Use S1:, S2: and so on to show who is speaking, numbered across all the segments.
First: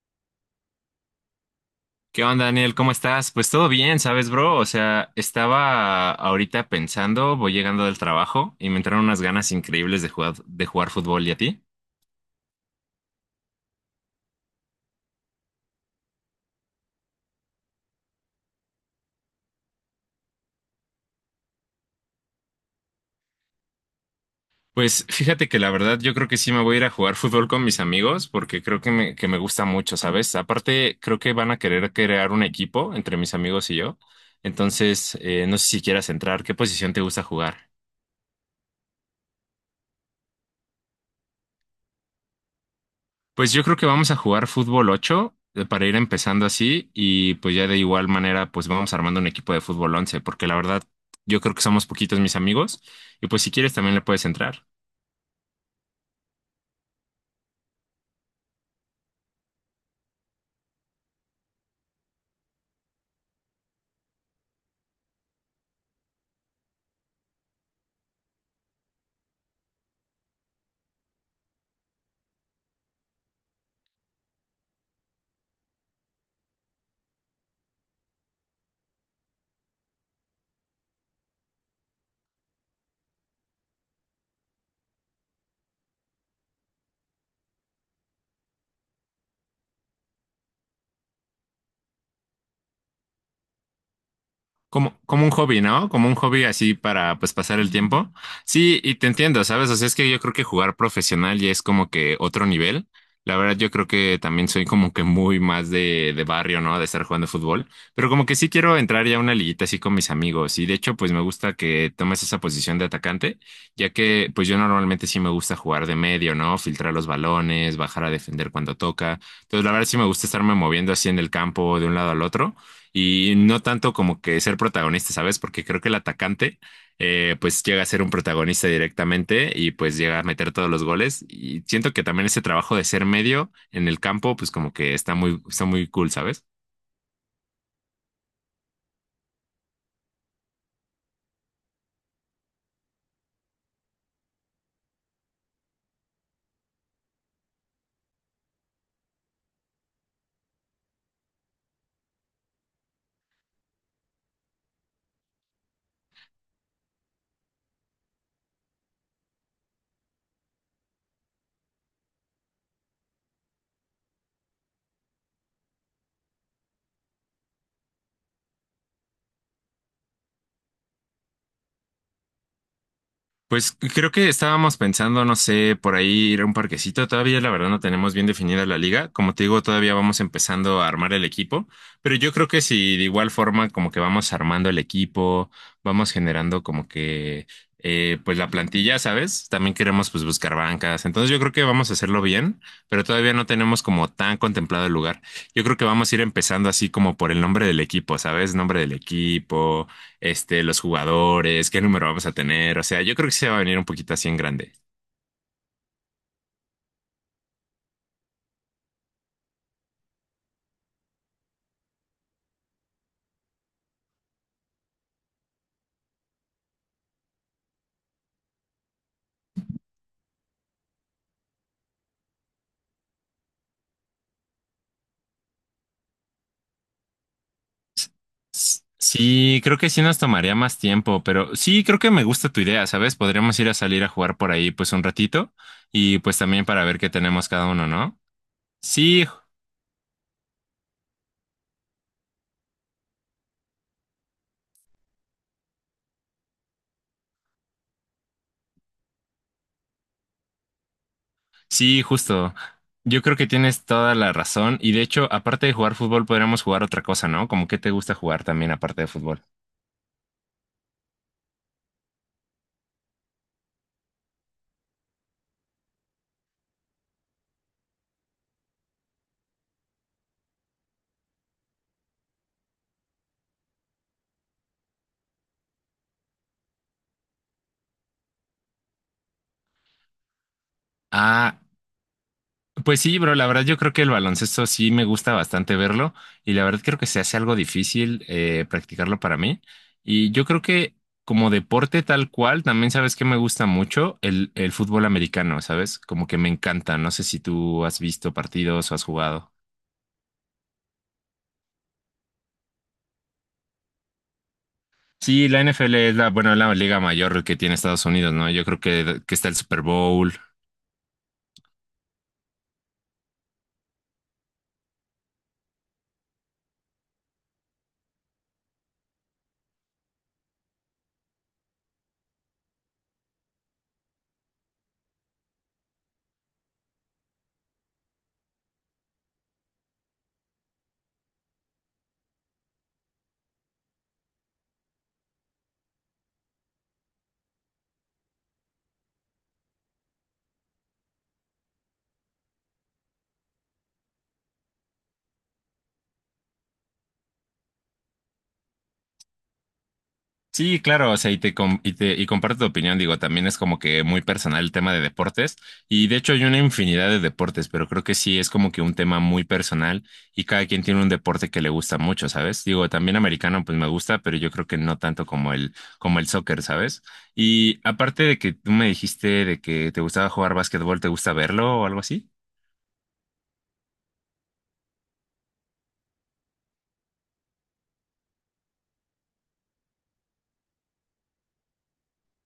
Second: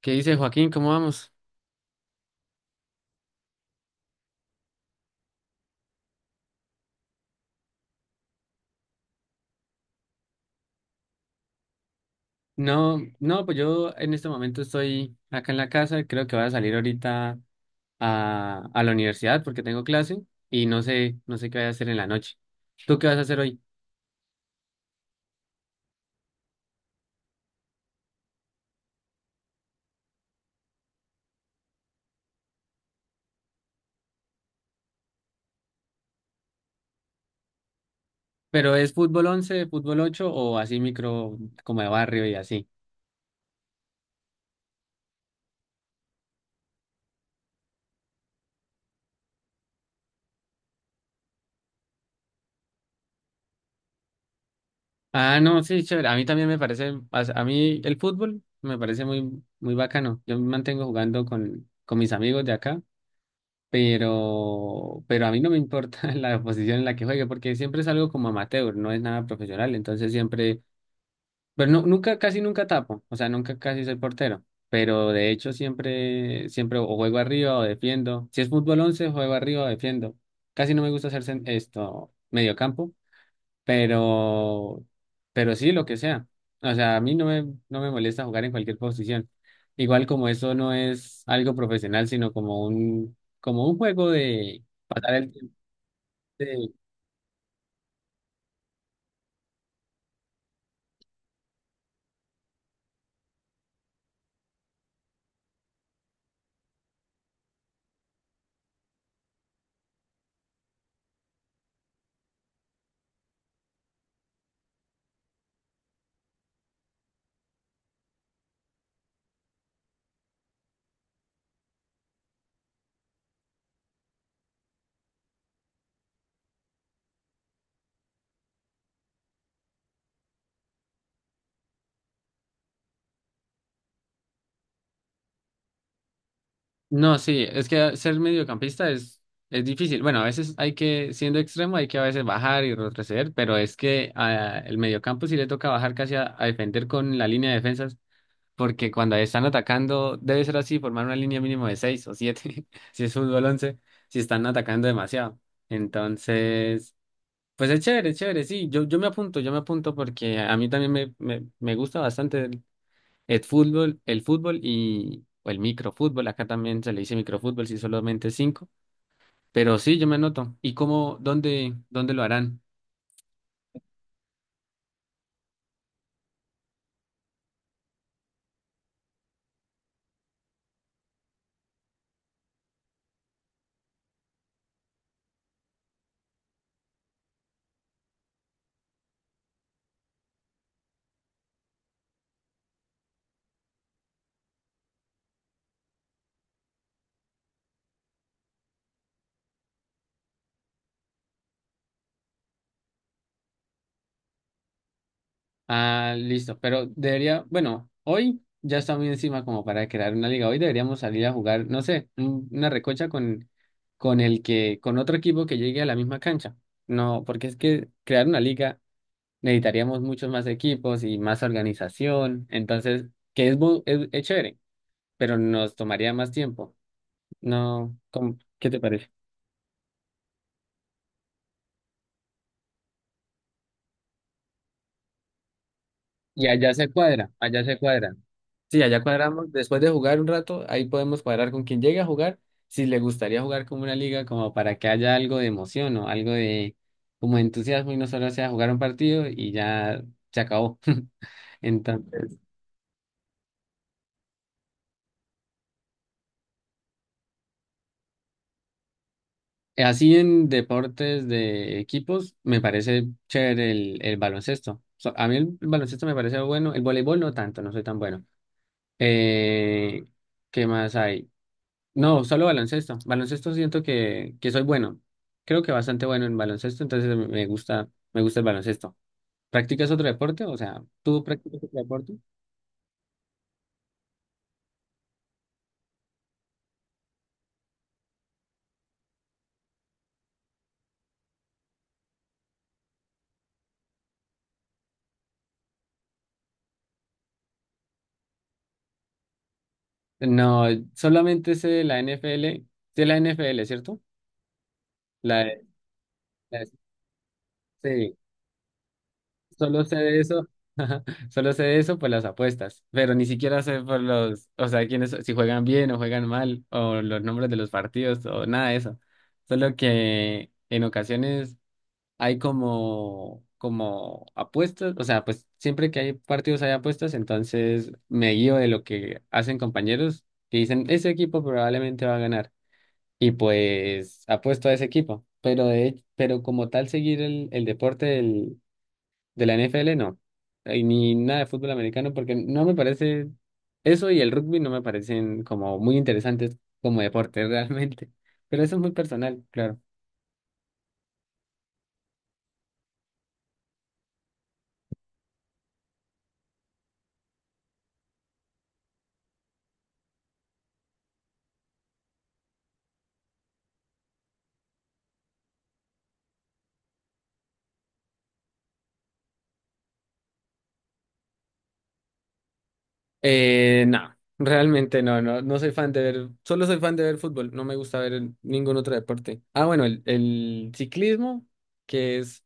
S1: ¿Qué dice Joaquín? ¿Cómo vamos?
S2: ¿Qué onda, Daniel? ¿Cómo estás? Pues todo bien, ¿sabes, bro? O sea, estaba ahorita pensando, voy llegando del trabajo y me entraron unas ganas increíbles de jugar fútbol. ¿Y a ti?
S1: No, no, pues yo en este momento estoy acá en la casa, creo que voy a salir ahorita a la universidad porque tengo clase y no sé, no sé qué voy a hacer en la noche. ¿Tú qué vas a hacer hoy?
S2: Pues fíjate que la verdad yo creo que sí me voy a ir a jugar fútbol con mis amigos porque creo que me gusta mucho, ¿sabes? Aparte, creo que van a querer crear un equipo entre mis amigos y yo. Entonces, no sé si quieras entrar. ¿Qué posición te gusta jugar?
S1: ¿Pero es fútbol 11, fútbol 8 o así micro como de barrio y así?
S2: Pues yo creo que vamos a jugar fútbol 8 para ir empezando así y pues ya de igual manera pues vamos armando un equipo de fútbol 11 porque la verdad yo creo que somos poquitos mis amigos y pues si quieres también le puedes entrar.
S1: Ah, no, sí, chévere. A mí también me parece, a mí el fútbol me parece muy, muy bacano. Yo me mantengo jugando con mis amigos de acá pero a mí no me importa la posición en la que juegue, porque siempre es algo como amateur, no es nada profesional, entonces siempre, pero no, nunca, casi nunca tapo, o sea, nunca casi soy portero, pero de hecho siempre, siempre o juego arriba o defiendo, si es fútbol 11 juego arriba o defiendo, casi no me gusta hacer esto, mediocampo pero, pero sí, lo que sea. O sea, a mí no me, no me molesta jugar en cualquier posición. Igual como eso no es algo profesional, sino como un juego de
S2: Como,
S1: pasar
S2: como
S1: el
S2: un
S1: tiempo.
S2: hobby, ¿no? Como un hobby
S1: de-
S2: así para pues pasar el tiempo. Sí, y te entiendo, ¿sabes? O sea, es que yo creo que jugar profesional ya es como que otro nivel. La verdad, yo creo que también soy como que muy más de barrio, ¿no? De estar jugando fútbol. Pero como que sí quiero entrar ya a una liguita así con mis amigos. Y de hecho, pues me gusta que tomes esa posición de atacante, ya que pues yo normalmente sí me gusta jugar de medio, ¿no? Filtrar los balones, bajar a defender cuando toca. Entonces, la verdad sí me gusta estarme moviendo así en el campo de un lado al otro y no tanto como que ser protagonista, ¿sabes? Porque creo que el atacante pues llega a ser un protagonista directamente y pues llega a meter todos los goles y siento que también ese trabajo de ser medio en el campo pues como que está muy cool, ¿sabes?
S1: No, sí, es que ser mediocampista es difícil. Bueno, a veces hay que, siendo extremo, hay que a veces bajar y retroceder, pero es que el mediocampo sí le toca bajar casi a defender con la línea de defensa porque cuando están atacando, debe ser así, formar una línea mínimo de 6 o 7, si es fútbol 11 si están atacando demasiado. Entonces, pues es chévere, sí, yo, yo me apunto porque a mí también me gusta bastante el fútbol y o el microfútbol, acá también se le dice microfútbol, si solamente 5, pero sí, yo me anoto. ¿Y cómo, dónde, dónde lo harán?
S2: Pues creo que estábamos pensando, no sé, por ahí ir a un parquecito. Todavía la verdad no tenemos bien definida la liga. Como te digo, todavía vamos empezando a armar el equipo, pero yo creo que si de igual forma como que vamos armando el equipo, vamos generando como que pues la plantilla, ¿sabes? También queremos pues buscar bancas. Entonces yo creo que vamos a hacerlo bien, pero todavía no tenemos como tan contemplado el lugar. Yo creo que vamos a ir empezando así como por el nombre del equipo, ¿sabes? Nombre del equipo este, los jugadores, qué número vamos a tener. O sea, yo creo que se va a venir un poquito así en grande.
S1: Ah, listo, pero debería, bueno, hoy ya está muy encima como para crear una liga. Hoy deberíamos salir a jugar, no sé, una recocha con el que, con otro equipo que llegue a la misma cancha. No, porque es que crear una liga necesitaríamos muchos más equipos y más organización. Entonces, que es, es chévere, pero nos tomaría más tiempo. No, ¿cómo? ¿Qué te parece?
S2: Sí, creo que sí nos tomaría más tiempo, pero sí, creo que me gusta tu idea, ¿sabes? Podríamos ir a salir a jugar por ahí pues un ratito y pues
S1: Y
S2: también
S1: allá
S2: para
S1: se
S2: ver qué
S1: cuadra,
S2: tenemos
S1: allá
S2: cada
S1: se
S2: uno,
S1: cuadra.
S2: ¿no?
S1: Sí, allá
S2: Sí, ju-
S1: cuadramos, después de jugar un rato, ahí podemos cuadrar con quien llegue a jugar, si le gustaría jugar como una liga, como para que haya algo de emoción o algo de como de entusiasmo y no solo sea jugar un partido y ya se acabó.
S2: sí,
S1: Entonces,
S2: justo. Yo creo que tienes toda la razón y de hecho, aparte de jugar fútbol, podríamos jugar otra cosa, ¿no? Como que te gusta jugar también aparte de fútbol.
S1: así en deportes de equipos, me parece chévere el baloncesto. A mí el, baloncesto me parece bueno, el voleibol no tanto, no soy tan bueno. Eh, ¿Qué más hay? No, solo baloncesto. Baloncesto siento que soy bueno. Creo que bastante bueno en baloncesto, entonces me gusta, me gusta el baloncesto. ¿Practicas otro deporte? O sea, ¿tú
S2: Ah.
S1: practicas otro deporte?
S2: Pues sí, bro, la verdad yo creo que el baloncesto sí me gusta bastante verlo y la verdad creo que se hace algo difícil practicarlo para mí. Y yo creo que como deporte tal cual, también sabes que me gusta mucho el fútbol americano, ¿sabes? Como que me encanta. No sé si tú has visto partidos o has jugado.
S1: No, solamente sé de la NFL, sé la NFL, ¿cierto? La,
S2: Sí, la NFL es la, bueno,
S1: la-
S2: la liga mayor que tiene Estados
S1: sí,
S2: Unidos, ¿no? Yo creo que está el Super
S1: solo sé de
S2: Bowl.
S1: eso, solo sé de eso por las apuestas, pero ni siquiera sé por los, o sea, quiénes, si juegan bien o juegan mal, o los nombres de los partidos, o nada de eso. Solo que en ocasiones hay como, como apuestas, o sea, pues siempre que hay partidos hay apuestas, entonces me guío de lo que hacen compañeros que dicen, ese equipo probablemente va a ganar y pues apuesto a ese equipo, pero de, pero como tal seguir el deporte del, de la NFL no, y ni nada de fútbol americano porque no me parece eso y el rugby no me parecen como muy interesantes como deporte realmente, pero eso es muy personal, claro.
S2: Sí, claro, o sea, y te, com- y te- y comparto tu opinión, digo, también es como que muy personal el tema de deportes y de hecho hay una infinidad de deportes, pero creo que sí es como que un tema muy personal y cada quien tiene un deporte que le gusta mucho, ¿sabes? Digo, también americano pues me gusta, pero yo creo que no tanto como el soccer, ¿sabes? Y aparte de que tú me dijiste de que te gustaba jugar básquetbol, ¿te gusta verlo o algo así?
S1: No, realmente no, no, no soy fan de ver, solo soy fan de ver fútbol, no me gusta ver ningún otro deporte. Ah, bueno, el ciclismo, que es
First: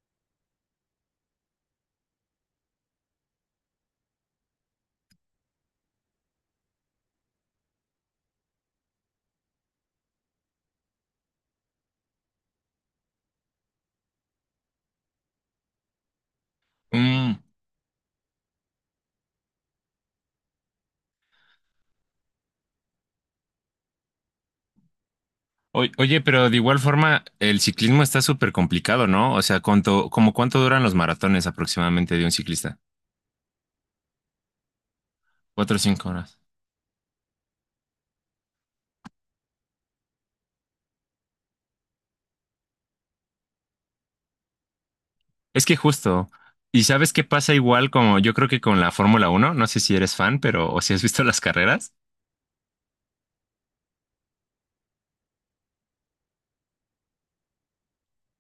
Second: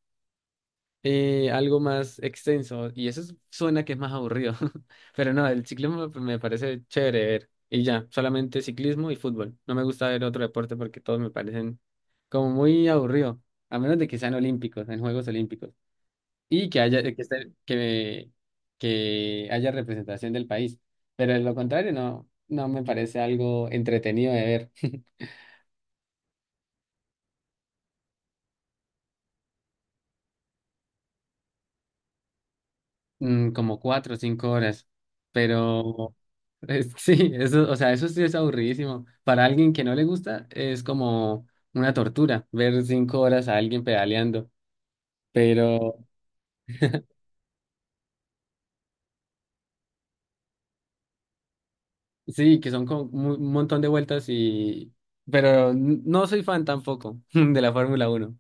S1: algo más extenso, y suena que es más aburrido, pero no, el ciclismo me parece chévere ver, y ya, solamente ciclismo y fútbol. No me gusta ver otro deporte porque todos me parecen como muy aburrido, a menos de que sean olímpicos, en Juegos Olímpicos y que haya, que,
S2: Mm,
S1: que haya representación del país. Pero de lo contrario, no, no me parece algo entretenido de ver.
S2: Oye, pero de igual forma, el ciclismo está súper complicado, ¿no? O sea, ¿cuánto, como cuánto duran los maratones aproximadamente de un ciclista?
S1: Mm, como 4 o 5 horas.
S2: Cuatro o cinco
S1: Pero
S2: horas.
S1: sí, eso, o sea, eso sí es aburridísimo. Para alguien que no le gusta, es como una tortura ver 5 horas a alguien pedaleando.
S2: Es que
S1: Pero
S2: justo. ¿Y sabes qué pasa igual como yo creo que con la Fórmula 1? No sé si eres fan, pero o si has visto las carreras.
S1: sí, que son como un montón de vueltas y... Pero no soy fan tampoco de la Fórmula uno.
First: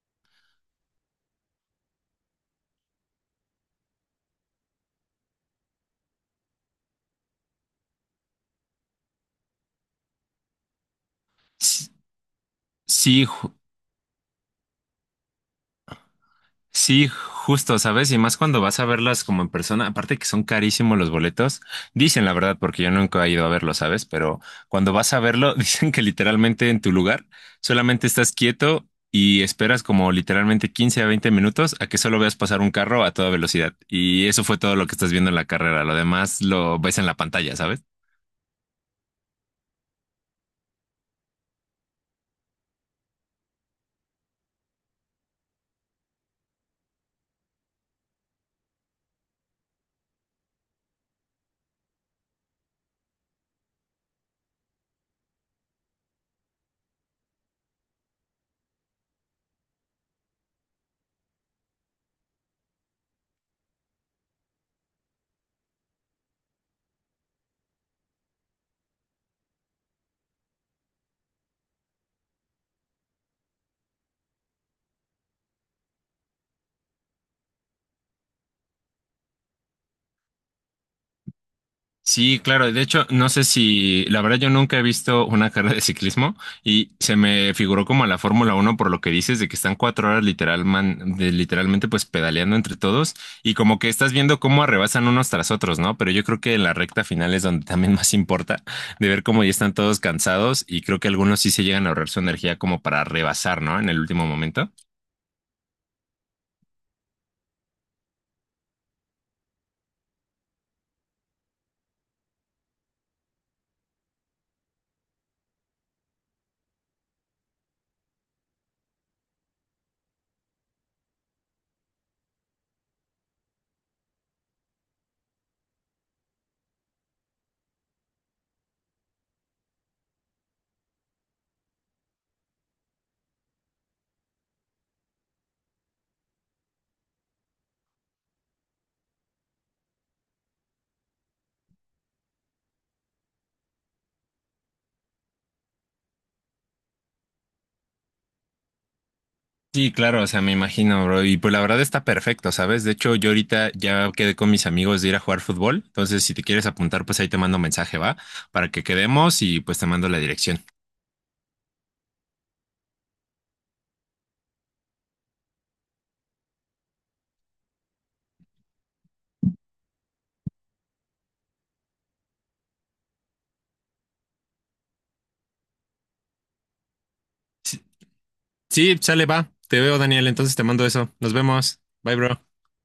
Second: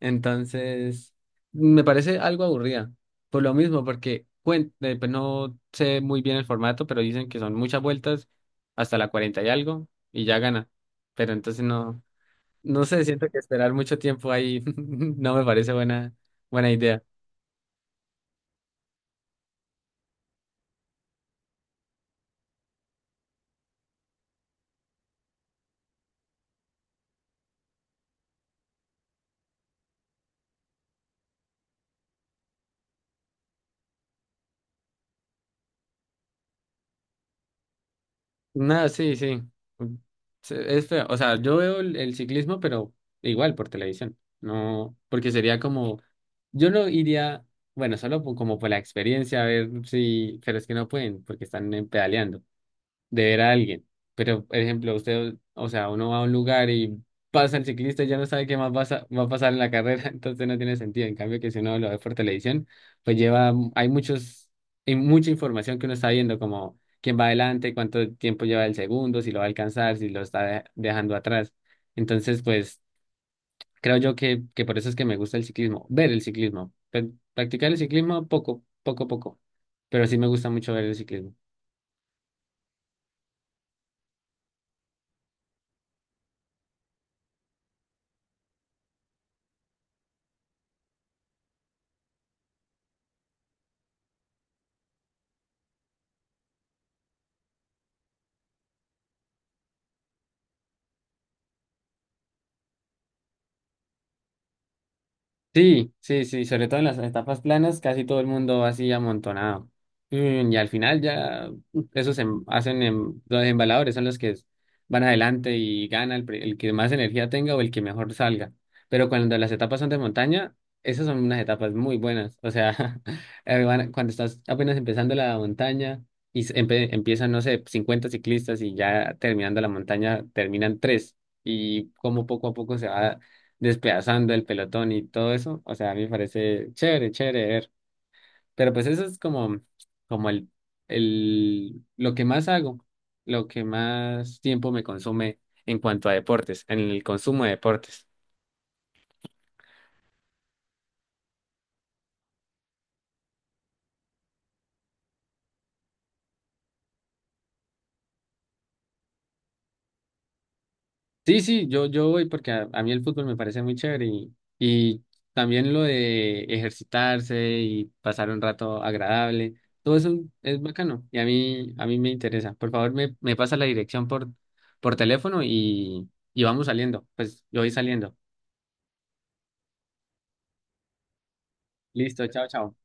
S1: Entonces, me parece algo aburrida. Por lo mismo, porque pues no sé muy bien el formato, pero dicen que son muchas vueltas, hasta la 40 y algo, y ya gana. Pero entonces
S2: S-
S1: no, no sé,
S2: Sí,
S1: siento que
S2: ju-
S1: esperar mucho tiempo ahí no me parece buena, buena idea.
S2: Sí, justo, ¿sabes? Y más cuando vas a verlas como en persona, aparte que son carísimos los boletos, dicen la verdad, porque yo nunca he ido a verlo, ¿sabes? Pero cuando vas a verlo, dicen que literalmente en tu lugar solamente estás quieto y esperas como literalmente 15 a 20 minutos a que solo veas pasar un carro a toda velocidad. Y eso fue todo lo que estás viendo en la carrera, lo demás lo ves en la pantalla, ¿sabes?
S1: No, sí, sí. Mm, sí, es feo. O sea, yo veo el ciclismo, pero igual por televisión. No, porque sería como, yo no iría, bueno, solo como por la experiencia, a ver si, pero es que no pueden, porque están pedaleando de ver a alguien. Pero, por ejemplo, usted, o sea, uno va a un lugar y pasa el ciclista y ya no sabe qué más va a, va a pasar en la carrera, entonces no tiene sentido. En cambio, que si uno lo ve por televisión, pues lleva, hay muchos, hay mucha información que uno está viendo, como quién va adelante, cuánto tiempo lleva el segundo, si lo va a alcanzar, si lo está dejando atrás. Entonces, pues, creo yo que por eso es que me gusta el ciclismo, ver el ciclismo, practicar el ciclismo poco, poco, poco, pero sí me gusta mucho ver el ciclismo.
S2: Sí, claro. De hecho, no sé si, la verdad, yo nunca he visto una carrera de ciclismo y se me figuró como a la Fórmula 1 por lo que dices de que están 4 horas literal, literalmente pues pedaleando entre todos y como que estás viendo cómo arrebasan unos tras otros, ¿no? Pero yo creo que en la recta final es donde también más importa de ver cómo ya están todos cansados y creo que algunos sí se llegan a ahorrar su energía como para rebasar, ¿no? En el último momento.
S1: Sí, sí, sí, sobre todo en las etapas planas, casi todo el mundo va así amontonado. Mm, y al final ya mm, hacen los embaladores son los que van adelante y gana el, el que más energía tenga o el que mejor salga. Pero cuando las etapas son de montaña, esas son unas etapas muy buenas. O sea, cuando estás apenas empezando la montaña y empiezan, no sé, 50 ciclistas y ya terminando la montaña terminan tres. Y como poco a poco se va despedazando el pelotón y todo eso. O sea, a mí me parece chévere, chévere ver. Pero pues eso es como, como el, lo que más hago, lo que más tiempo me consume en cuanto a deportes, en el consumo de deportes.
S2: Sí, claro, o sea, me imagino, bro. Y pues la verdad está perfecto, ¿sabes? De hecho, yo ahorita ya quedé con mis amigos de ir a jugar fútbol. Entonces, si te quieres apuntar, pues ahí te mando mensaje, ¿va? Para que quedemos y pues te mando la dirección.
S1: Sí, sí, yo voy porque a mí el fútbol me parece muy chévere y también lo de ejercitarse y pasar un rato agradable, todo eso es bacano y a mí me interesa. Por favor, me pasa la dirección por teléfono y vamos saliendo. Pues yo voy
S2: Sí,
S1: saliendo.
S2: sí, sale, va. Te veo, Daniel. Entonces te mando eso. Nos vemos. Bye,
S1: Listo,
S2: bro.
S1: chao, chao.